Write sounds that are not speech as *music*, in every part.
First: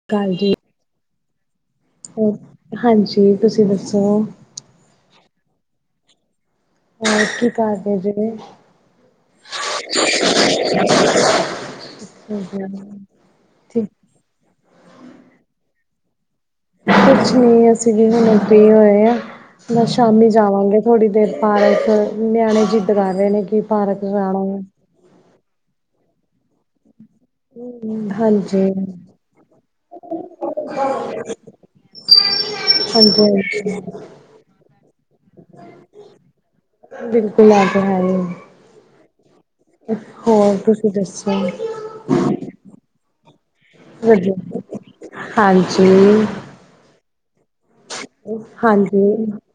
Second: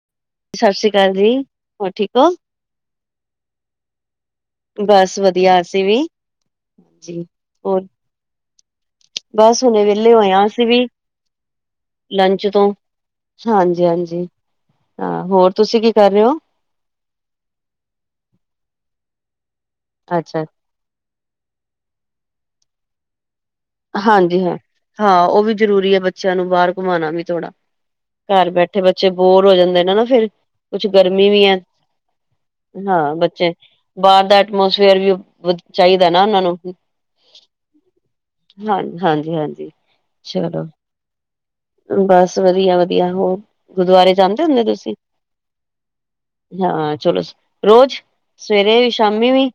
ਸਤਿ ਸ਼੍ਰੀ ਅਕਾਲ ਜੀ। ਸਤਿ ਸ਼੍ਰੀ ਅਕਾਲ ਜੀ। ਹੋਰ ਠੀਕ ਹੋ? ਹਾਂਜੀ ਤੁਸੀਂ ਦੱਸੋ। ਬਸ ਵਧੀਆ ਅਸੀਂ ਵੀ। ਜੀ। ਹੋਰ ਕੀ ਹੋਰ ਕਰਦੇ ਜੇ। ਬਸ ਹੁਣੇ ਵਿਹਲੇ ਹੋਏਆ ਅਸੀਂ ਵੀ ਲੰਚ ਤੋਂ। ਠੀਕ, ਹਾਂਜੀ ਹਾਂਜੀ ਹਾਂ ਹੋਰ ਤੁਸੀਂ ਕੀ ਕਰ ਰਹੇ ਹੋ। ਕੁਛ ਨੀ ਅਸੀਂ ਵੀ ਹੁਣੇ ਫ੍ਰੀ ਹੋਏ ਆਂ ਬਸ ਸ਼ਾਮੀ ਅੱਛਾ ਜਾਵਾਂਗੇ। ਥੋੜ੍ਹੀ ਦੇਰ ਪਾਰਕ ਨਿਆਣੇ ਜਿੱਦ ਕਰ ਰਹੇ ਨੇ ਕਿ। ਪਾਰਕ ਜਾਣਾ ਹਾਂਜੀ ਹਾਂ ਵਾ। ਹਾਂ ਉਹ ਵੀ ਜ਼ਰੂਰੀ ਏ ਬੱਚਿਆਂ ਨੂੰ ਬਾਹਰ ਘੁਮਾਣਾ ਵੀ। ਥੋੜਾ ਘਰ ਹਾਂਜੀ ਬੈਠੇ ਬੱਚੇ ਬੋਰ ਹੋ ਜਾਂਦੇ ਨੇ। ਨਾ ਫੇਰ ਕੁਛ ਗਰਮੀ ਵੀ ਹੈ ਹਾਂ ਹਾਂਜੀ ਬੱਚੇ ਹਾਂਜੀ ਬਾਹਰ ਘੱਟ ਜਾ ਐਟਮੋਸਫੇਅਰ ਵੀ ਚਾਹੀਦੈ ਨਾ ਉਹਨਾਂ ਨੂੰ। ਬਿਲਕੁਲ ਐ ਤੇ ਹੈ ਈ ਏ ਹਾਂ ਹਾਂਜੀ ਹਾਂਜੀ। ਹੋਰ ਚਲੋ ਤੁਸੀਂ ਦੱਸੋ। ਬਸ ਵਧੀਆ ਵਧੀਆ ਹੋਰ ਗੁਰਦੁਆਰੇ ਜਾਂਦੇ ਵਧੀਆ ਹੁੰਦੇ ਤੁਸੀਂ। ਹਾਂਜੀ ਹਾਂ ਚਲੋ। ਰੋਜ਼ ਸਵੇਰੇ ਵੀ ਹਾਂਜੀ ਸ਼ਾਮੀ ਵੀ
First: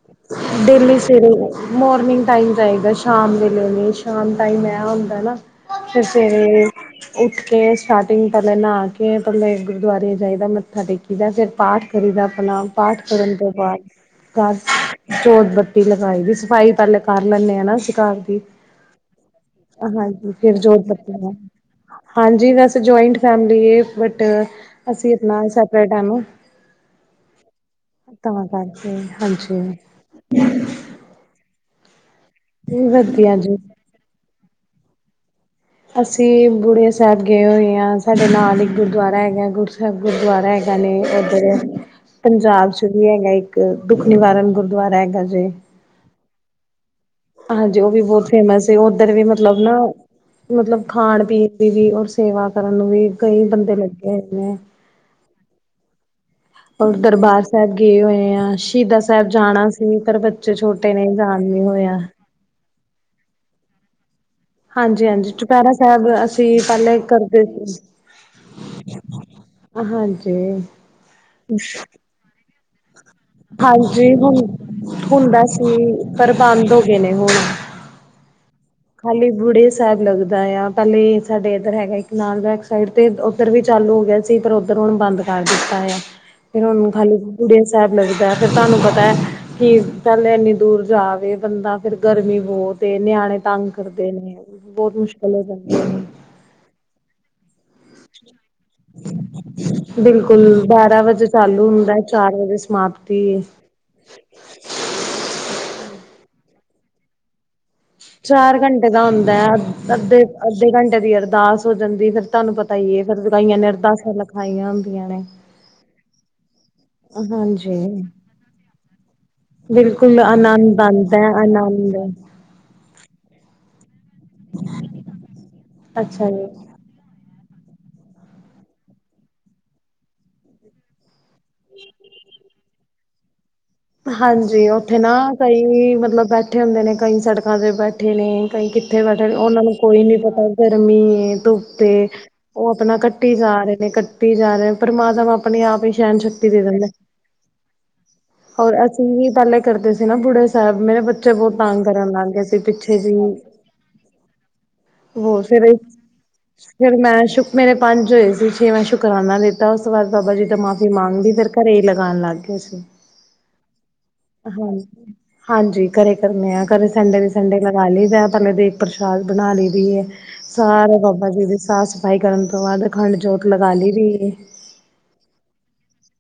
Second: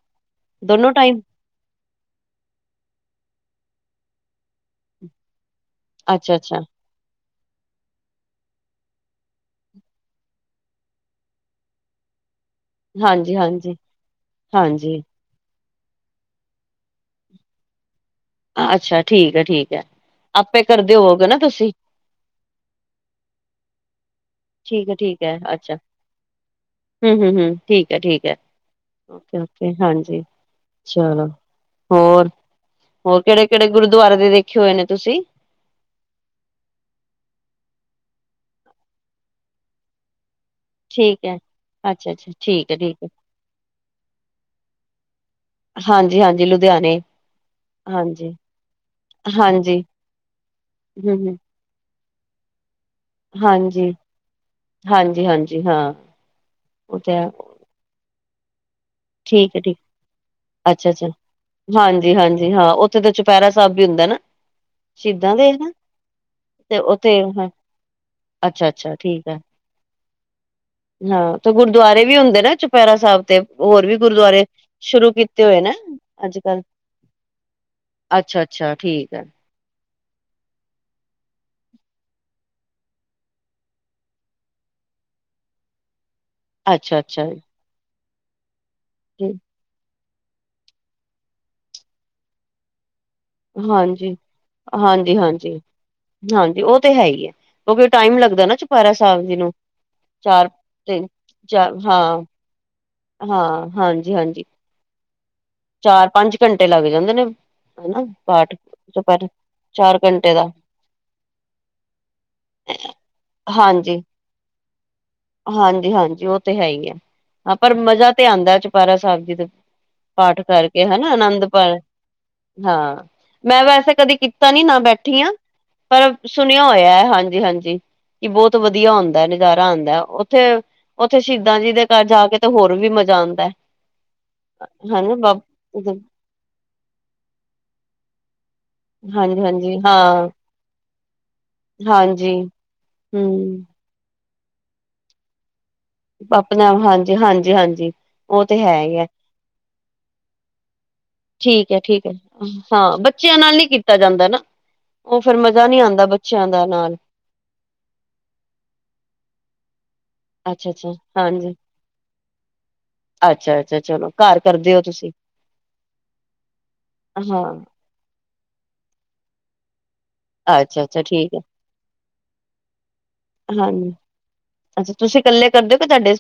ਦੋਨੋ ਦਿੱਲੀ ਸੀ ਟਾਈਮ ਕੋਲ ਮੋਰਨਿੰਗ ਟਾਈਮ ਚਾਹੀਦੈ ਸ਼ਾਮ ਵੇਲੇ ਸ਼ਾਮ ਟਾਈਮ ਐ ਹੁੰਦੈ ਨਾ। ਫਿਰ ਅੱਛਾ ਸਵੇਰੇ ਅੱਛਾ ਵੀ ਉੱਠ ਕੇ ਸਟਾਰਟਿੰਗ ਪਹਿਲੇ ਨਹਾ ਕੇ ਪਹਿਲੇ ਗੁਰਦੁਆਰੇ ਜਾਈਦੈ ਮੱਥਾ ਟੇਕ। ਫਿਰ ਪਾਠ ਕਰੀਦੈ ਆਪਣਾ ਪਾਠ ਹਾਂਜੀ ਕਰਨ ਤੋਂ ਹਾਂਜੀ ਬਾਅਦ। ਹਾਂਜੀ ਜੋਤ ਬੱਤੀ ਲਗਾਈ ਦੀ ਸਫ਼ਾਈ ਪਹਿਲੇ ਕਰ ਲੈਂਨੇ ਹਾਂ ਨਾ ਅਸੀਂ ਘਰ ਦੀ। ਅੱਛਾ ਠੀਕ ਹੈ। ਠੀਕ ਹੈ। ਹਾਂਜੀ ਫਿਰ ਆਪੇ ਜੋਤ ਕਰਦੇ ਬੱਤੀ ਹੋਗੇ ਲਾ ਨਾ ਤੁਸੀਂ। ਹਾਂਜੀ ਵੈਸ ਜੁਆਇੰਟ ਫੈਮਲੀ ਏ ਬਟ ਠੀਕ ਹੈ ਅਸੀਂ ਠੀਕ ਹੈ ਆਪਣਾ ਅੱਛਾ ਸੈਪਰੇਟ ਹ ਨੂੰ। ਹਮ ਹਮ ਹਮ ਠੀਕ ਹੈ। ਠੀਕ ਹੈ। ਕਰਕੇ ਓਕੇ ਹਾਂਜੀ ਓਕੇ ਹਾਂਜੀ। ਚਲੋ ਹੋਰ ਹੋਰ ਵਧੀਆ ਕਿਹੜੇ ਜੀ ਕਿਹੜੇ ਗੁਰਦੁਆਰੇ ਦੇ ਦੇਖੇ ਹੋਏ ਨੇ ਤੁਸੀਂ। ਅਸੀਂ ਬੁੜੀਆਂ ਸਾਹਿਬ ਗਏ ਹੋਏ ਹਾਂ ਸਾਡੇ ਨਾਲ ਇੱਕ ਗੁਰਦੁਆਰਾ ਹੈਗਾ ਗੁਰਸਰ ਗੁਰਦੁਆਰਾ ਹੈਗਾ। ਨੇ ਠੀਕ ਹੈ ਉੱਧਰ ਅੱਛਾ ਅੱਛਾ ਪੰਜਾਬ ਠੀਕ ਹੈ ਚ ਠੀਕ ਹੈ ਵੀ ਹੈਗੇ ਇੱਕ ਦੁੱਖ ਨਿਵਾਰਨ ਗੁਰਦੁਆਰਾ ਹੈਗਾ ਜੇ। ਹਾਂਜੀ ਹਾਂਜੀ ਲੁਧਿਆਣੇ। ਹਾਂਜੀ ਉਹ ਵੀ ਬਹੁਤ ਫੇਮਸ ਏ ਉੱਧਰ ਵੀ ਮਤਲਬ ਨਾ ਹਾਂਜੀ ਮਤਲਬ ਖਾਣ ਹਮ ਹਮ ਪੀਣ। ਵੀ ਔਰ ਸੇਵਾ ਕਰਨ ਨੂੰ ਵੀ ਕਈ ਬੰਦੇ ਹਾਂਜੀ ਲੱਗੇ ਹੋਏ ਨੇ। ਹਾਂਜੀ ਹਾਂਜੀ ਹਾਂ। ਔਰ ਉਹ ਤਾਂ ਦਰਬਾਰ ਸਾਹਿਬ ਗਏ ਹੋਏ ਆ ਸ਼ਹੀਦਾਂ ਸਾਹਿਬ ਠੀਕ ਹੈ ਜਾਣਾ ਠੀਕ ਸੀ ਪਰ ਬੱਚੇ ਛੋਟੇ ਨੇ ਜਾਨ ਨੀ ਹੋਇਆ। ਹਾਂਜੀ ਹਾਂ ਓਥੇ। ਉੱਥੇ ਤੇ ਚੁਪਹਿਰਾ ਸਾਹਿਬ ਵੀ ਹੁੰਦੈ ਨਾ। ਹਾਂਜੀ ਹਾਂਜੀ ਸ਼ਹੀਦਾਂ ਦੇ ਹਨਾ ਚੁਪਹਿਰਾ ਸਾਹਿਬ ਅਸੀਂ ਪਹਿਲੇ ਕਰਦੇ ਸੀ। ਅੱਛਾ ਅੱਛਾ ਠੀਕ ਹੈ। ਹਾਂਜੀ ਹਾਂ ਤੇ ਗੁਰਦੁਆਰੇ ਵੀ ਹੁੰਦੇ ਨਾ। ਪੈਰਾ ਸਾਹਿਬ ਤੇ। ਹੋਰ ਵੀ ਹਾਂਜੀ ਹੁਣ ਗੁਰਦੁਆਰੇ ਸ਼ੁਰੂ ਹੁੰਦਾ ਕੀਤੇ ਹੋਏ ਨੇ ਸੀ ਪਰ ਅੱਜ ਕੱਲ। ਬੰਦ ਹੋ ਗਏ ਨੇ ਹੁਣ ਅੱਛਾ ਅੱਛਾ ਠੀਕ ਹੈ। ਖਾਲੀ ਬੁੜੇ ਸਾਹਿਬ ਲੱਗਦਾ ਏ ਆ ਪਹਿਲੇ ਸਾਡੇ ਇੱਧਰ ਹੈਗਾ ਇੱਕਨਾਲ ਬੈਕ ਸਾਈਡ ਤੇ ਉੱਧਰ ਵੀ ਚਾਲੂ ਹੋ ਗਿਆ। ਸੀ ਫਿਰ ਉੱਧਰ ਹੁਣ ਬੰਦ ਕਰ ਦਿੱਤਾ ਹੈ ਫ਼ੇਰ ਹੁਣ ਖਾਲੀ ਅੱਛਾ-ਅੱਛਾ ਬੁੜੀਆਂ ਸਾਹਿਬ ਲੱਗਦੈ ਫੇਰ ਤੁਹਾਨੂੰ ਪਤੈ। ਜ। *inaudible* ਕੀ ਪਹਿਲੇ ਇੰਨੀ ਦੂਰ ਜਾਵੇ ਬੰਦਾ ਫੇਰ ਗਰਮੀ ਬਹੁਤ ਏ ਨਿਆਣੇ। ਤੰਗ ਕਰਦੇ ਹਾਂਜੀ-ਹਾਂਜੀ, ਨੇ ਬੋਤ ਮੁਸ਼ਕਿਲ ਹੋ ਜਾਂਦੀਆਂ ਨੇ। ਹਾਂਜੀ ਉਹ ਤੇ ਹੈ। ਹੀ ਹੈ। ਕਿਉਂਕਿ ਟਾਈਮ ਲੱਗਦਾ ਨਾ ਚੁਪੈਰਾ ਸਾਹਿਬ ਜੀ ਨੂੰ। ਬਿਲਕੁਲ, ਚਾਰ ਬਾਰਾਂ ਤਿੰਨ ਵਜੇ ਚਾਲੂ ਚਾਰ ਹੁੰਦਾ ਏ, ਹਾਂ, ਚਾਰ ਵਜੇ ਸਮਾਪਤੀ। ਹਾਂ, ਹਾਂਜੀ-ਹਾਂਜੀ। ਚਾਰ ਪੰਜ ਘੰਟੇ ਲੱਗ ਜਾਂਦੇ ਨੇ। ਹਨਾ ਪਾਠ ਚਾਰ ਘੰਟੇ ਦਾ ਚੁਪਹਿਰੇ ਹੁੰਦਾ ਐ, ਅ ਚਾਰ ਘੰਟੇ ਦਾ ਅੱਧੇ‌-ਅੱਧੇ ਘੰਟੇ ਦੀ ਅਰਦਾਸ ਹੋ ਜਾਂਦੀ ਫਿਰ ਤੁਆਨੂੰ ਪਤਾ ਈ ਐ ਫਿਰ ਗੁਰਾਈਆਂ ਨੇ ਹਾਂਜੀ ਅਰਦਾਸਾਂ ਲਿਖਾਈਆਂ ਹੁੰਦੀਆਂ ਨੇ। ਹਾਂਜੀ-ਹਾਂਜੀ, ਉਹ ਤੇ ਹੈ ਈ ਐ, ਹਾਂ ਪਰ ਹਾਂਜੀ ਮਜ਼ਾ ਤੇ ਆਦਾਂ ਚਪੈਰਾ ਸਾਹਿਬ ਜੀ ਦੇ ਬਿਲਕੁਲ, ਪਾਠ ਆਨੰਦ ਕਰਕੇ ਹਨਾ ਆਦਾਂ ਐ, ਪਰ ਆਨੰਦ। ਹਾਂ, ਮੈਂ ਵੈਸੇ ਕਦੀ ਕੀ ਤਾਂ ਨੀ ਨਾ ਬੈਠੀ ਆਂ ਪਰ ਅੱਛਾ ਜੀ ਸੁਣਿਆ ਹੋਇਆ ਐ, ਹਾਂਜੀ- ਹਾਂਜੀ। ਕਿ ਬੋਤ ਵਦੀਆ ਹੁੰਦਾ ਐ ਨਜ਼ਾਰਾ ਆਦਾਂ ਐ, ਉੱਥੇ ਉੱਥੇ ਸ਼ਹੀਦਾਂ ਜੀ ਦੇ ਘਰ ਜਾ ਕੇ ਤੇ ਹੋਰ ਵੀ ਮਜ਼ਾ ਆਦਾਂ ਐ। ਹਾਂਜੀ, ਉੱਥੇ ਨਾ ਕਈ ਮਤਲਬ ਬੈਠੇ ਹੁੰਦੇ ਨੇ ਕਈ ਸੜਕਾਂ ਤੇ ਬੈਠੇ ਨੇ ਕਈ ਉੱਥੇ ਬੈਠੇ ਨੇ, ਉਨਾਂ ਨੂੰ ਹਾਂਜੀ-ਹਾਂਜੀ ਕੋਈ ਨੀ ਹਾਂ ਪਤਾ ਗਰਮੀ ਏ ਧੁੱਪ ਐ। ਹਾਂਜੀ ਓ ਆਪਣਾ ਕੱਟੀ ਜਾ ਹਮ ਰਹੇ ਨੇ, ਕੱਟੀ ਜਾ ਰਹੇ ਨੇ, ਪਰਮਾਤਮਾ ਆਪਣੇ ਆਪ ਈ ਆਪਨੇ ਆਪ, ਹਾਂਜੀ ਹਾਂਜੀ ਹਾਂਜੀ ਔਰ ਅਸੀਂ ਵੀ ਪੈਲੇ ਕਰਦੇ ਸੀ, ਨਾ ਬੁੜੀਆ ਸਾਹਿਬ ਮੇਰੇ ਬੱਚੇ ਬੋਤ ਠੀਕ ਤੰਗ ਹੈ-ਠੀਕ ਕਰਨ ਹੈ। ਲਾਗ ਗਏ ਸੀ ਹਾਂ ਪਿੱਛੇ ਜੇਈ। ਬੱਚਿਆਂ ਨਾਲ ਨੀ ਕੀਤਾ ਜਾਂਦਾ ਨਾ ਉਹ ਫੇਰ ਮਜ਼ਾ ਫਿਰ ਨਹੀਂ ਆਉਂਦਾ ਬੱਚਿਆਂ ਦਾ ਨਾਲ ਫਿਰ ਮੈਂ ਸ਼ੁਕ, ਮੇਰੇ ਪੰਜ ਹੋਏ ਸੀ, ਛੇ ਮੈਂ ਸ਼ੁਕਰਾਨਾ ਦਿੱਤਾ। ਤਾਂ ਉਸ ਤੋਂ ਬਾਦ ਬਾਬਾ ਜੀ ਤੋਂ ਮਾਫ਼ੀ ਅੱਛਾ-ਅੱਛਾ, ਮੰਗਲੀ, ਫਿਰ ਹਾਂਜੀ, ਘਰੇ ਈ ਲਗਾਣ ਲਾਗੇ ਅਸੀਂ। ਅੱਛਾ-ਅੱਛਾ, ਚਲੋ। ਘਰ ਹਾਂ ਕਰਦੇ ਹੋ ਤੁਸੀਂ? ਹਾਂਜੀ, ਘਰੇ ਕਰਨੇ ਆ, ਘਰੇ ਸੰਡੇ ਦੀ ਹਾਂ, ਸੰਡੇ ਲਾ ਲਈਦਾ ਪੈਲੇ ਦੇਗ ਪ੍ਰਸ਼ਾਦ ਬਣਾ ਲਈ ਦੀ ਐ ਸਾਰੇ ਅੱਛਾ-ਅੱਛਾ ਬਾਬਾ ਠੀਕ ਹੈ, ਜੀ ਦੇ ਸਾਫ਼-ਸਫ਼ਾਈ ਕਰਨ ਤੋਂ ਬਾਦ, ਅਖੰਡ ਜੋਤ ਲਗਾ ਹਾਂਜੀ। ਲਈ ਦੀ ਐ। ਅੱਛਾ, ਤੁਸੀਂ ਕੱਲੇ ਕਰਦੇ ਓ ਕਿ ਤੁਆਡੇ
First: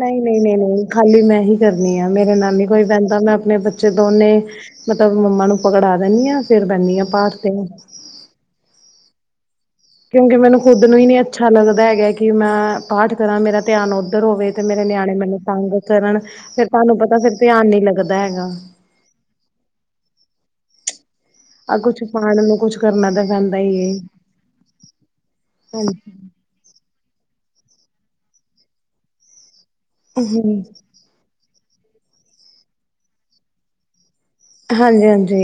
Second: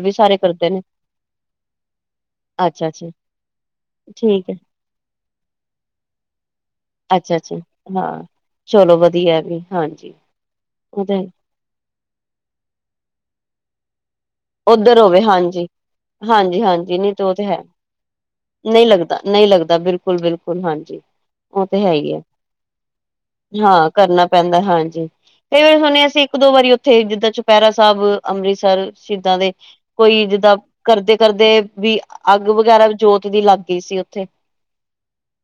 ਨਈ ਨਈ ਨਈ ਨਈ, ਖਾਲੀ ਮੈਂ ਹੀ ਕਰਨੀ ਆ ਮੇਰੇ ਨਾ ਨੀ ਕੋਈ ਅੱਛਾ-ਅੱਛਾ ਬੈਂਦਾ, ਮੈਂ ਆਪਣੇ ਬੱਚੇ ਦੋਨੇ ਠੀਕ ਹੈ, ਮਤਲਬ ਮੰਮਾ ਨੂੰ ਪਕੜਾ ਦੇਨੀ ਆ, ਫਿਰ ਬੈਂਨੀ ਹਾਂ ਪਾਠ ਤੇ। ਅੱਛਾ-ਅੱਛਾ ਹਾਂ। ਚਲੋ, ਵਦੀਐ। ਕਿਉਂਕਿ ਮੈਨੂੰ ਖੁੱਦ ਨੂੰ ਈ ਨੀ ਅੱਛਾ ਲੱਗਦਾ ਹੈਗਾ ਕਿ ਮੈਂ, ਪਾਠ ਕਰਾਂ ਮੇਰਾ ਧਿਆਨ ਉੱਧਰ ਹੋਵੇ। ਤੇ ਮੇਰੇ ਉੱਧਰ ਨਿਆਣੇ ਹੋਵੇ ਮੈਨੂੰ ਹਾਂਜੀ, ਤੰਗ ਕਰਨ, ਫਿਰ ਹਾਂਜੀ-ਹਾਂਜੀ ਤੁਆਨੂੰ ਨਹੀਂ ਪਤਾ ਫਿਰ ਧਿਆਨ ਨੀ ਲੱਗਦਾ ਹੈਗਾ। ਨਈਂ ਲੱਗਦਾ, ਬਿਲਕੁਲ-ਬਿਲਕੁਲ, ਹਾਂਜੀ। ਉਹ ਆਹ ਤੇ ਹੈ ਕੁਛ ਈ ਐ, ਪਾਉਣ ਨੂੰ ਕੁਛ ਕਰਨਾ ਤਾਂ ਪੈਂਦਾ ਹੀ ਏ। ਹਾਂ ਕਰਨਾ ਪੈਂਦਾ ਹਾਂਜੀ, ਕਈ ਵਾਰੀ ਹੁਣੇ ਅਸੀਂ ਇੱਕ ਦੋ ਵਾਰੀ ਉੱਥੇ, ਜਿੱਦਾਂ ਚੁਪੈਰਾ ਸਾਹਿਬ, ਅੰਮ੍ਰਿਤਸਰ ਸ਼ਹੀਦਾਂ ਦੇ। ਕੋਈ, ਜਿੱਦਾਂ ਹਾਂਜੀ ਕਰਦੇ ਕਰਦੇ ਵੀ ਅੱਗ ਵਗੈਰਾ ਜੋਤ ਦੀ ਲੱਗ ਗਈ ਸੀ ਉੱਥੇ। ਹਾਂਜੀ-ਹਾਂਜੀ,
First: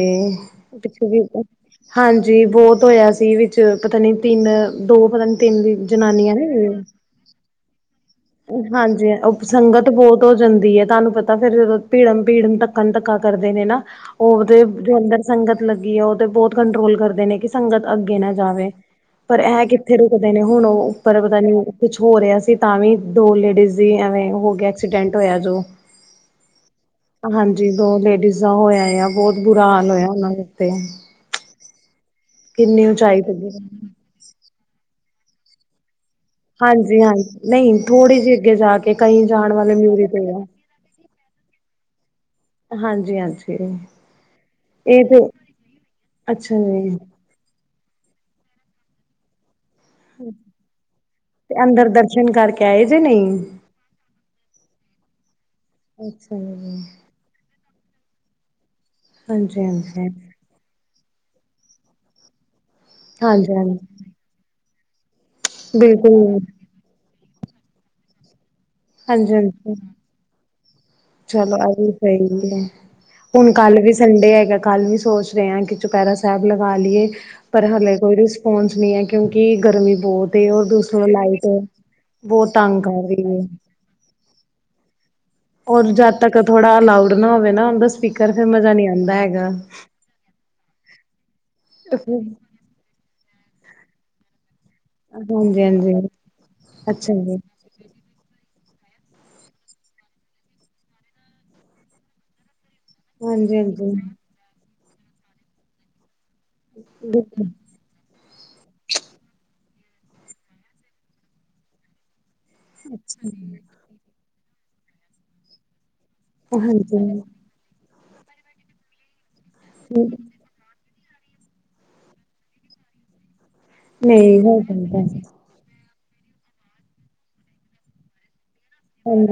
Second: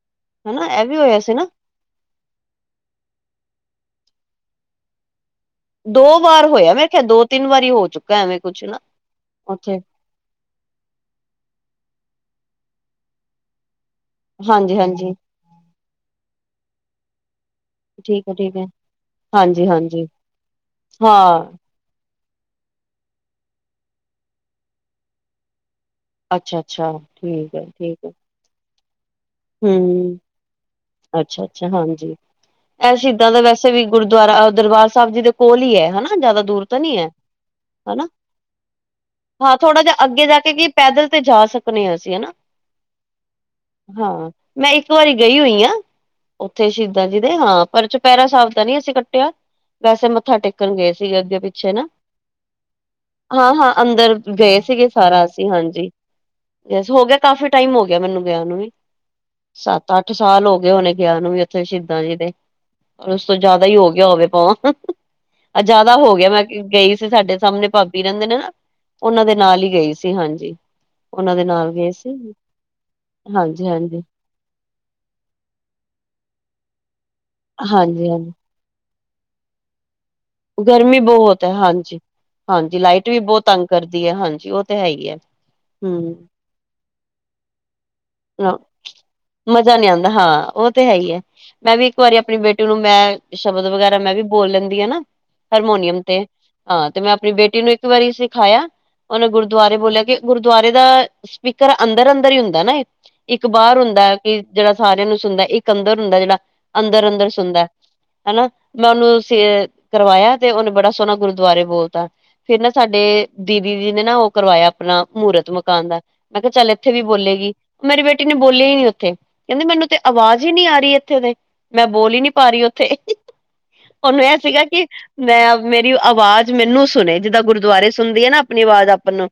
ਹਨਾ ਇਹ ਪਿੱਛੇ ਹੋਇਆ ਵੀ ਸੀ ਨਾ ਹਾਂਜੀ, ਬੋਤ ਹੋਇਆ ਸੀ ਵਿੱਚ ਪਤਾ ਨੀ ਤਿੰਨ ਦੋ ਪਤਾ ਨੀ ਤਿੰਨ ਦੋ ਜਨਾਨੀਆਂ ਵਾਰ ਨੇ ਹੋਇਆ, ਮੈਂ ਕਿਹਾ ਦੋ ਤਿੰਨ ਵਾਰੀ ਹੋ ਚੁੱਕ ਹਾਂਜੀ, ਓਪ ਸੰੰਗਤ ਬੋਤ ਹੋ ਜਾਂਦੀ ਐ, ਤੁਆਨੂੰ ਪਤਾ ਫੇਰ ਭੀੜਮ-ਭੀੜਮ, ਧੱਕਣ-ਧੱਕਾ ਕਰਦੇ ਨੇ ਨਾ ਉਹਦੇ ਹਾਂਜੀ ਜੋ ਹਾਂਜੀ ਅੰਦਰ ਸੰਗਤ ਲੱਗੀ ਐ, ਓਹ ਤੇ ਬਹੁਤ ਕੰਟਰੋਲ ਕਰਦੇ ਨੇ ਕਿ ਸੰਗਤ ਅੱਗੇ ਠੀਕ ਨਾ ਹੈ ਠੀਕ ਹੈ ਜਾਵੇ, ਪਰ ਐਂ ਹਾਂਜੀ ਕਿੱਥੇ ਹਾਂਜੀ ਰੁਕਦੇ ਨੇ ਹੁਣ ਉਹ ਹਾਂ ਉੱਪਰ ਪਤਾ ਨੀ ਕੁਛ ਹੋ ਰਿਹਾ ਸੀ, ਤਾਂ ਵੀ ਦੋ ਲੇਡੀਜ਼ ਦੀ ਐਵੇਂ ਹੋ ਗਿਆ, ਐਕਸੀਡੈਂਟ ਹੋਇਆ ਜੋ। ਅੱਛਾ-ਅੱਛਾ, ਠੀਕ ਐ ਹਾਂਜੀ ਦੋ ਠੀਕ ਐ। ਲੇਡੀਜ਼ ਹੋਇਆ ਆ, ਬੋਤ ਬੁਰਾ ਹਾਲ ਹੋਇਆ, ਉਹਨਾਂ ਦੇ ਉੱਤੇ। ਅੱਛਾ-ਅੱਛਾ, ਹਾਂਜੀ, ਕਿੰਨੀ ਏਹ ਉਚਾਈ ਸ਼ਹੀਦਾਂ ਤੇ ਦਾ ਗਿਰੇ। ਵੈਸੇ ਵੀ ਗੁਰਦੁਆਰਾ ਅ ਦਰਬਾਰ ਸਾਹਿਬ ਜੀ ਦੇ ਕੋਲ ਈ ਐ ਹਨਾ। ਨਹੀ ਜ਼ਿਆਦਾ ਦੂਰ ਤਾਂ ਨੀ ਹਾਂਜੀ ਐ ਹਾਂਜੀ ਨਹੀਂ ਹਨਾ, ਥੋੜ੍ਹੀ ਜਿਹੀ ਅੱਗੇ ਜਾ ਕੇ ਕਈ ਜਾਣ ਹਾਂ ਵਾਲੇ ਥੋੜਾ ਜਿਹਾ ਮਿਊਰੀ ਅੱਗੇ ਤੇ ਜਾ ਆ ਕੇ ਕੀ ਪੈਦਲ ਤੇ ਜਾ ਸਕਨੇ ਆਂ ਅਸੀਂ ਹਨਾ। ਹਾਂਜੀ-ਹਾਂਜੀ। ਹਾਂ, ਮੈਂ ਇੱਕ ਵਾਰੀ ਗਈ ਓਈ ਆਂ, ਉੱਥੇ ਸ਼ਹੀਦਾਂ ਜੀ ਦੇ ਤੇ ਹਾਂ, ਪਰ ਚੁਪੈਰਾ ਸਾਬ ਤਾਂ ਨੀ ਅਸੀਂ ਕੱਟਿਆ। ਵੈਸੇ ਮੱਥਾ ਟੇਕਣ ਗਏ ਸੀ ਅੱਗੇ-ਪਿੱਛੇ ਨਾ। ਕੈਜੇ ਨਹੀਂ ਹਾਂ, ਹਾਂ, ਅੰਦਰ ਗਏ ਸੀਗੇ ਸਾਰਾ, ਅਸੀਂ ਹਾਂਜੀ ਅੱਛਾ ਜੀ। ਜੈਸ ਹੋ ਗਿਆ। ਕਾਫੀ ਟਾਈਮ ਹੋ ਗਿਆ। ਮੈਨੂੰ ਗਿਆ ਨੂੰ ਵੀ ਸੱਤ ਹਾਂਜੀ-ਹਾਂਜੀ, ਅੱਠ ਸਾਲ ਹੋ ਗਏ ਹੋਣੇੇ ਗਿਆ ਨੂੰ ਉੱਥੇ ਸ਼ਹੀਦਾਂ ਜੀ ਦੇ ਉਸ ਤੋਂ ਜ਼ਿਆਦਾ ਹੀ ਹਾਂਜੀ-ਹਾਂਜੀ ਹੋ ਗਿਆ ਹੋਵੇ ਭਵਾਂ, ਜ਼ਿਆਦਾ ਹੋ ਗਿਆ, ਬਿਲਕੁਲ, ਮੈਂ ਗਈ ਸੀ ਸਾਡੇ ਸਾਹਮਣੇ ਭਾਬੀ ਰਹਿੰਦੇ ਨੇ ਨਾ ਉਹਨਾਂ ਦੇ ਨਾਲ ਹੀ ਹਾਂਜੀ-ਹਾਂਜੀ। ਗਈ ਸੀ। ਹਾਂਜੀ, ਉਹਨਾਂ ਦੇ ਚਲੋ ਆ ਨਾਲ ਵੀ ਗਏ ਸੀ ਸਹੀ ਹੈ, ਹੁਣ ਹਾਂਜੀ ਹਾਂਜੀ ਕੱਲ ਵੀ ਸੰਡੇ ਹੈਗਾ। ਕੱਲ ਵੀ ਸੋਚ ਰਹੇ ਆਂ। ਕਿ ਚੁਪਹਿਰਾ ਸਾਹਿਬ ਲਗਾ ਲਈਏ, ਪਰ ਹਲੇੇ ਹਾਂਜੀ ਕੋਈ ਹਾਂਜੀ ਰਿਸੁ ਪਹੁੰਚਣੀ ਹੈ, ਕਿਉਂਕਿ ਗਰਮੀ ਬਹੁਤ ਏ ਔਰ ਗਰਮੀ ਦੂਸਰਾ ਬਹੁਤ ਲਾਈਟ ਹੈ, ਹਾਂਜੀ, ਬਹੁਤ ਹਾਂਜੀ, ਤੰਗ ਕਰ ਲਾਈਟ ਵੀ ਰਹੀ ਬਹੁਤ ਏ। ਤੰਗ ਕਰਦੀ ਹੈ। ਹਾਂਜੀ ਉਹ ਤਾਂ ਹੈ ਹੀ ਏ। ਔਰ ਜਦ ਤੱਕ ਥੋੜਾ ਅਲਾਊਡ ਨਾ ਹੋਵੇ ਨਾ ਉਹਦੇ 'ਚ ਪੀ ਨਾ ਮਜ਼ਾ ਨਹੀਂ ਆਉਂਦਾ ਹਾਂ, ਉਹ ਤੇ ਹੈ ਹੀ ਹੈ ਮੈਂ ਵੀ ਇੱਕ ਵਾਰੀ ਆਪਣੀ ਬੇਟੀ। ਉਹਨੂੰ ਮੈਂ ਸ਼ਬਦ ਵਗੈਰਾ, ਮੈਂ ਵੀ ਬੋਲ ਲੈਂਦੀ ਹਾਂ ਨਾ। ਹਰਮੋਨੀਅਮ ਹਾਂਜੀ-ਹਾਂਜੀ, ਤੇ, ਹਾਂ ਤੇ ਮੈਂ ਅੱਛਾ ਆਪਣੀ ਜੀ। ਬੇਟੀ ਨੂੰ ਇੱਕ ਵਾਰੀ ਸਿਖਾਇਆ। ਉਹਨੇ ਗੁਰਦੁਆਰੇ ਬੋਲਿਆ ਕੇ ਗੁਰਦੁਆਰੇ ਦਾ ਸਪੀਕਰ ਅੰਦਰ ਅੰਦਰ ਹੀ ਹੁੰਦਾ ਨਾ ਏ। ਇੱਕ ਹਾਂਜੀ ਬਾਹਰ ਹਾਂਜੀ ਹੁੰਦਾ। ਕਿ ਜਿਹੜਾ ਸਾਰਿਆਂ ਨੂੰ ਸੁਣਦਾ, ਇੱਕ ਅੰਦਰ ਹੁੰਦਾ ਜਿਹੜਾ ਅੰਦਰ ਅੰਦਰ ਬਿਲਕੁਲ। ਸੁਣਦਾ। ਹਨਾ ਮੈਂ ਉਹਨੂੰ ਸੇ ਕਰਵਾਇਆ, ਤੇ ਉਹਨੇ ਬੜਾ ਸੋਹਣਾ ਗੁਰਦੁਆਰੇ ਬੋਲਤਾ ਫਿਰ ਨਾ ਸਾਡੇ ਦੀਦੀ ਜੀ ਨੇ ਨਾ, ਉਹ ਕਰਵਾਇਆ ਆਪਣਾ ਮੂਹਰਤ ਮਕਾਨ ਦਾ ਮੈਂ ਕਿਹਾ ਚੱਲ ਇੱਥੇ ਹਾਂਜੀ ਵੀ ਬੋਲੇਗੀ। ਮੇਰੀ ਬੇਟੀ ਨੇ ਬੋਲਿਆ ਹੀ ਨੀ, ਉੱਥੇ ਕਹਿੰਦੀ ਮੈਨੂੰ ਤਾਂ ਆਵਾਜ਼ ਆਵਾਜ਼ ਨੀ ਆ ਰਹੀ ਇੱਥੇ ਉਹਦੇ ਮੈਂ ਬੋਲ ਹੀ ਨਹੀਂ ਪਾ ਰਹੀ, ਉੱਥੇ ਉਹਨੂੰ ਇਹ ਨਹੀਂ ਹੋ ਸੀਗਾ ਕਿ ਜਾਂਦਾ ਹਾਂਜੀ ਮੈਂ। ਮੇਰੀ ਆਵਾਜ਼ ਮੈਨੂੰ ਸੁਣੇ ਜਿੱਦਾਂ ਗੁਰਦੁਆਰੇ ਸੁਣਦੀ ਹੈ, ਆਪਣੀ ਆਵਾਜ਼ ਆਪਾਂ ਨੂੰ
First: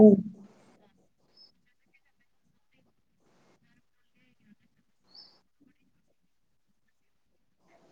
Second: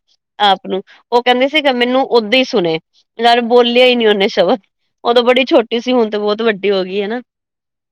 ਆਪ ਨੂੰ ਉਹ ਕਹਿੰਦੀ ਸੀ ਮੈਨੂੰ ਉਦਾਂ ਹੀ ਸੁਣੇ ਯਾਰ ਬੋਲਿਆ ਹੀ ਨੀ ਉਹਨੇ ਸ਼ਬਦ ਉਦੋਂ ਬੜੀ ਛੋਟੀ ਸੀ, ਹੁਣ ਤੇ ਬਹੁਤ ਵੱਡੀ ਹੋ ਗਈ ਹੈਨਾ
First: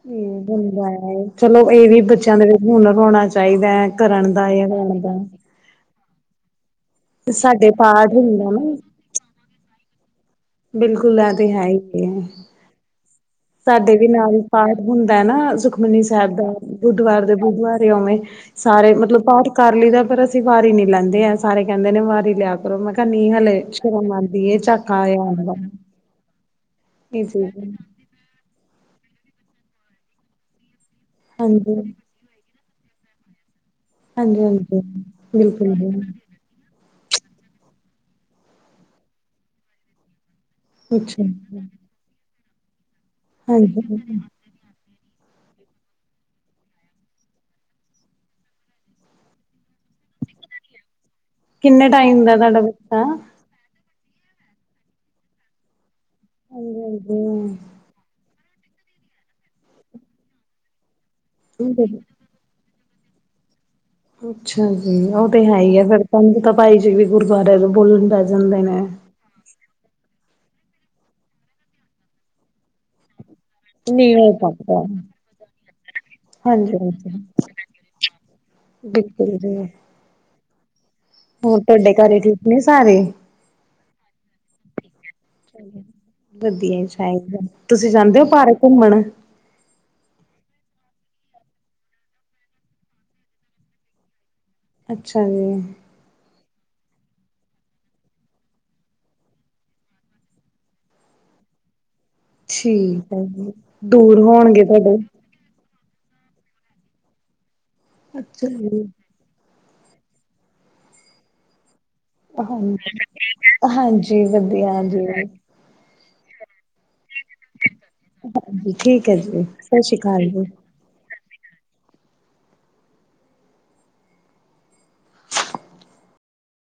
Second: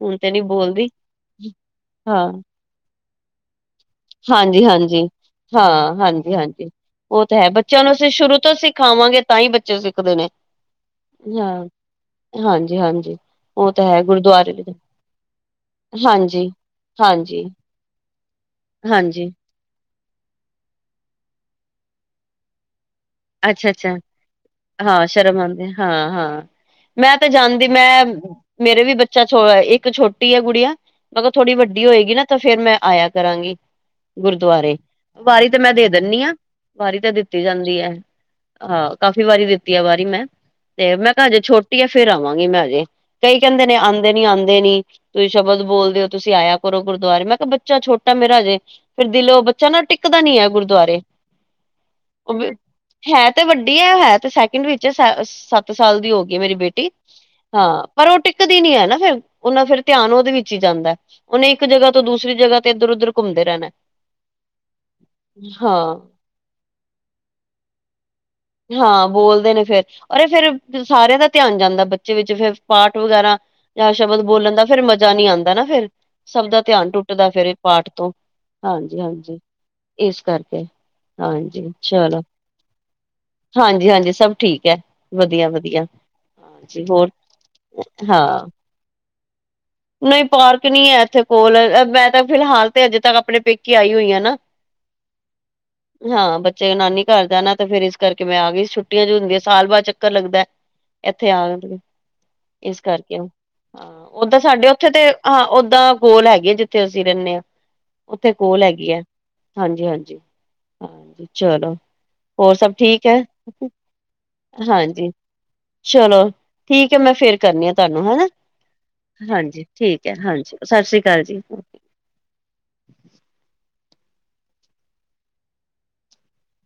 ਇਹ ਹੁੰਦਾ ਹੈ, ਚਲੋ ਇਹ ਵੀ ਹਾਂ ਬੱਚਿਆਂ ਦੇ ਵਿੱਚ ਹੁਨਰ ਹੋਣਾ ਚਾਹੀਦਾ ਹੈ। ਕਰਨ ਦਾ ਹਾਂਜੀ ਜਾਂ ਹੋਣ ਹਾਂਜੀ ਦਾ, ਹਾਂ, ਹਾਂਜੀ, ਹਾਂਜੀ ਉਹ ਤੇ ਤਾਂ ਹੈ, ਸਾਡੇ ਬੱਚਿਆਂ ਨੂੰ ਅਸੀਂ ਪਾਠ ਸ਼ੁਰੂ ਹੁੰਦਾ ਤੋਂ ਨਾ ਸਿਖਾਵਾਂਗੇ। ਤਾਂਹੀ, ਬੱਚੇ ਸਿੱਖਦੇ ਨੇ ਬਿਲਕੁਲ, ਐ ਤੇ ਹੈ ਹਾਂ ਹੀ ਏ ਹਾਂਜੀ ਹਾਂਜੀ ਉਹ ਤਾਂ ਸਾਡੇ ਹੈ ਵੀ ਨਾਲ ਗੁਰਦੁਆਰੇ ਵੀ ਪਾਠ ਹੁੰਦਾ ਨਾ, ਸੁਖਮਨੀ ਸਾਹਿਬ ਦਾ ਹਾਂਜੀ ਬੁੱਧਵਾਰ ਦੇ ਹਾਂਜੀ ਬੁੱਧਵਾਰ ਉਵੇਂ ਸਾਰੇ ਮਤਲਬ ਹਾਂਜੀ, ਪਾਠ ਕਰ ਲਈਦਾ, ਪਰ ਅਸੀਂ ਵਾਰੀ ਨੀ ਲੈਂਦੇ ਆ, ਸਾਰੇ ਕਹਿੰਦੇ ਨੇ ਵਾਰੀ ਲਿਆ ਮੈਂ ਕਿਹਾ ਨੀ ਹਲੇ ਸ਼ਰਮ ਆਂਦੀ ਇਹ ਚਾਕਾ ਏ। ਆਉਂਦਾ ਹਾਂਜੀ ਹਾਂ, ਹਾਂ, ਮੈਂ ਇਹ ਤੇ ਜਾਂਦੀ ਚੀਜ਼ ਮੈਂ ਮੇਰੇ ਵੀ ਬੱਚਾ ਛੋ ਇੱਕ ਛੋਟੀ ਆ ਗੁੜੀਆ ਮਗਰ ਥੋੜੀ ਹਾਂਜੀ, ਵੱਡੀ ਹੋਏਗੀ ਨਾ। ਤਾਂ ਫੇਰ ਮੈਂ ਆਇਆ ਕਰਾਂਗੀ। ਗੁਰਦੁਆਰੇ ਹਾਂਜੀ-ਹਾਂਜੀ, ਵਾਰੀ ਤੇ ਮੈਂ ਬਿਲਕੁਲ ਦੇ ਜੀ, ਦਿੰਦੀ ਆਂ। ਵਾਰੀ ਤਾਂ ਦਿੱਤੀ ਜਾਂਦੀ ਐ। ਹਾਂ ਕਾਫ਼ੀ ਵਾਰੀ ਦਿੱਤੀ ਆ ਵਾਰੀ, ਮੈਂ ਤੇ ਮੈਂ ਅੱਛਾ ਕਿਹਾ ਹਜੇ ਛੋਟੀ ਆ ਫੇਰ ਆਵਾਂਗੀ ਮੈਂ ਹਜੇ। ਕਈ ਕਹਿੰਦੇ ਨੇ ਹਾਂਜੀ, ਆਂਦੇ ਨੀ ਆਂਦੇ ਨੀ ਤੁਸੀਂ ਸ਼ਬਦ ਬੋਲਦੇ ਹੋ ਤੁਸੀਂ ਆਇਆ ਕਰੋ, ਗੁਰਦੁਆਰੇ ਮੈਂ ਕਿਹਾ, ਬੱਚਾ ਛੋਟਾ ਮੇਰਾ ਹਜੇ ਫਿਰ ਦਿਲੋਂ ਬੱਚਾ ਨਾ ਟਿੱਕਦਾ ਨੀ ਐ ਗੁਰਦੁਆਰੇ ਕਿੰਨੇ ਟਾਈਮ ਦਾ ਤੁਹਾਡਾ ਬ ਹੈ ਤੇ ਵੱਡੀ ਹੈ ਹੈ ਤੇ ਸੈਕਿੰਡ ਵਿੱਚ ਸੱਤ ਸਾਲ ਦੀ ਹੋ ਗਈ। ਕਿ ਮੇਰੀ ਬੇਟੀ ਹਾਂਜੀ-ਹਾਂਜੀ, ਹਾਂ ਪਰ ਉਹ ਟਿਕਦੀ ਨੀ ਹੈ ਨਾ, ਫਿਰ ਉਹਨਾ ਫਿਰ ਧਿਆਨ ਉਹਦੇ ਵਿੱਚ ਹੀ ਜਾਂਦਾ। ਉਹਨੇ ਇੱਕ ਜਗ੍ਹਾ ਤੋਂ ਦੂਸਰੀ ਜਗ੍ਹਾ, ਤੇ ਇੱਧਰ ਉੱਧਰ ਘੁੰਮਦੇ ਰਹਿਣਾ। ਅੱਛਾ ਜੀ ਉਹ ਤੇ ਹੈ ਹੀ ਆ, ਹਾਂ ਫੇਰ ਹੁਣ ਤਾਂ ਭਾਈ ਜੀ ਵੀ ਗੁਰਦੁਆਰੇ ਬੋਲਣ ਦਾ ਹਾਂ ਬੋਲਦੇ ਨੇ ਫੇਰ ਅਰੇ, ਫਿਰ ਸਾਰਿਆਂ ਦਾ ਧਿਆਨ ਜਾਂਦਾ ਬੱਚੇ ਵਿੱਚ, ਫਿਰ ਪਾਠ ਵਗੈਰਾ ਜਾਂ ਨਹੀਂ ਸ਼ਬਦ ਹੋ ਬੋਲਣ ਦਾ, ਪਾਂਦਾ, ਫਿਰ ਮਜ਼ਾ ਨਹੀਂ ਆਉਂਦਾ ਨਾ, ਫਿਰ ਸਭ ਦਾ ਧਿਆਨ ਹਾਂਜੀ-ਹਾਂਜੀ, ਟੁੱਟਦਾ ਫਿਰ ਪਾਠ ਤੋਂ ਹਾਂਜੀ ਬਿਲਕੁਲ ਹਾਂਜੀ ਜੀ, ਇਸ ਕਰਕੇ ਹੋਰ ਹਾਂਜੀ ਤੁਹਾਡੇ ਘਰੇ ਚਲੋ ਠੀਕ ਨੇ ਸਾਰੇ ਹਾਂਜੀ, ਹਾਂਜੀ, ਸਭ ਠੀਕ ਹੈ। ਵਧੀਆ, ਵਧੀਆ ਵਧੀਆ ਹਾਂਜੀ ਈ ਹੋਰ ਚਾਹੀਦਾ ਤੁਸੀਂ ਜਾਂਦੇ ਹੋ ਹਾਂ ਪਾਰਕ ਘੁੰਮਣ ਨਹੀਂ ਪਾਰਕ ਨਹੀਂ ਹੈ ਇੱਥੇ ਕੋਲ ਮੈਂ ਤਾਂ ਫਿਲਹਾਲ ਤੇ ਅਜੇ ਤੱਕ ਆਪਣੇ ਪੇਕੇ ਆਈ ਹੋਈ ਹਾਂ ਨਾ ਅੱਛਾ ਜੀ ਹਾਂ ਬੱਚੇ ਨਾਨੀ ਘਰ ਜਾਨਾ ਤੇ ਫੇਰ ਇਸ ਕਰਕੇ ਮੈਂ ਆ ਗਈ ਛੁੱਟੀਆਂ ਜੋ ਹੁੰਦੀਆਂ ਸਾਲ ਬਾਅਦ ਚੱਕਰ ਲੱਗਦਾ ਇੱਥੇ ਆ ਜ ਠੀਕ ਹੈ ਜੀ ਦੂਰ ਓਦਾਂ ਬੋਤ ਸਾਡੇ ਉੱਥੇ ਤੇ ਹਾਂ ਓਦਾਂ ਕੋਲ ਹੈਗੀ ਹੈ ਜਿੱਥੇ ਅਸੀਂ ਰਹਿੰਦੇ ਹਾਂ ਉੱਥੇ ਅੱਛਾ ਕੋਲ ਜੀ। ਹੈਗੀ ਹੈ ਹਾਂਜੀ ਹਾਂਜੀ ਹਾਂਜੀ ਚਲੋ ਹਾਂ ਹਾਂਜੀ ਹੋਰ ਸਭ ਠੀਕ ਹ ਏ ਹਾਂਜੀ ਵਧੀਆ ਜੀ ਹਾਂਜੀ ਚਲੋ ਠੀਕ ਹੈ ਮੈਂ ਫੇਰ ਕਰਨੀ ਆ ਤੁਹਾਨੂੰ ਹਨਾ ਹਾਂਜੀ ਠੀਕ ਹੈ ਜੀ, ਹਾਂਜੀ ਸਤਿ ਸ਼੍ਰੀ ਠੀਕ ਹੈ ਅਕਾਲ ਜੀ। ਹਾਂਜੀ ਸਤਿ ਸ੍ਰੀ ਅਕਾਲ ਜੀ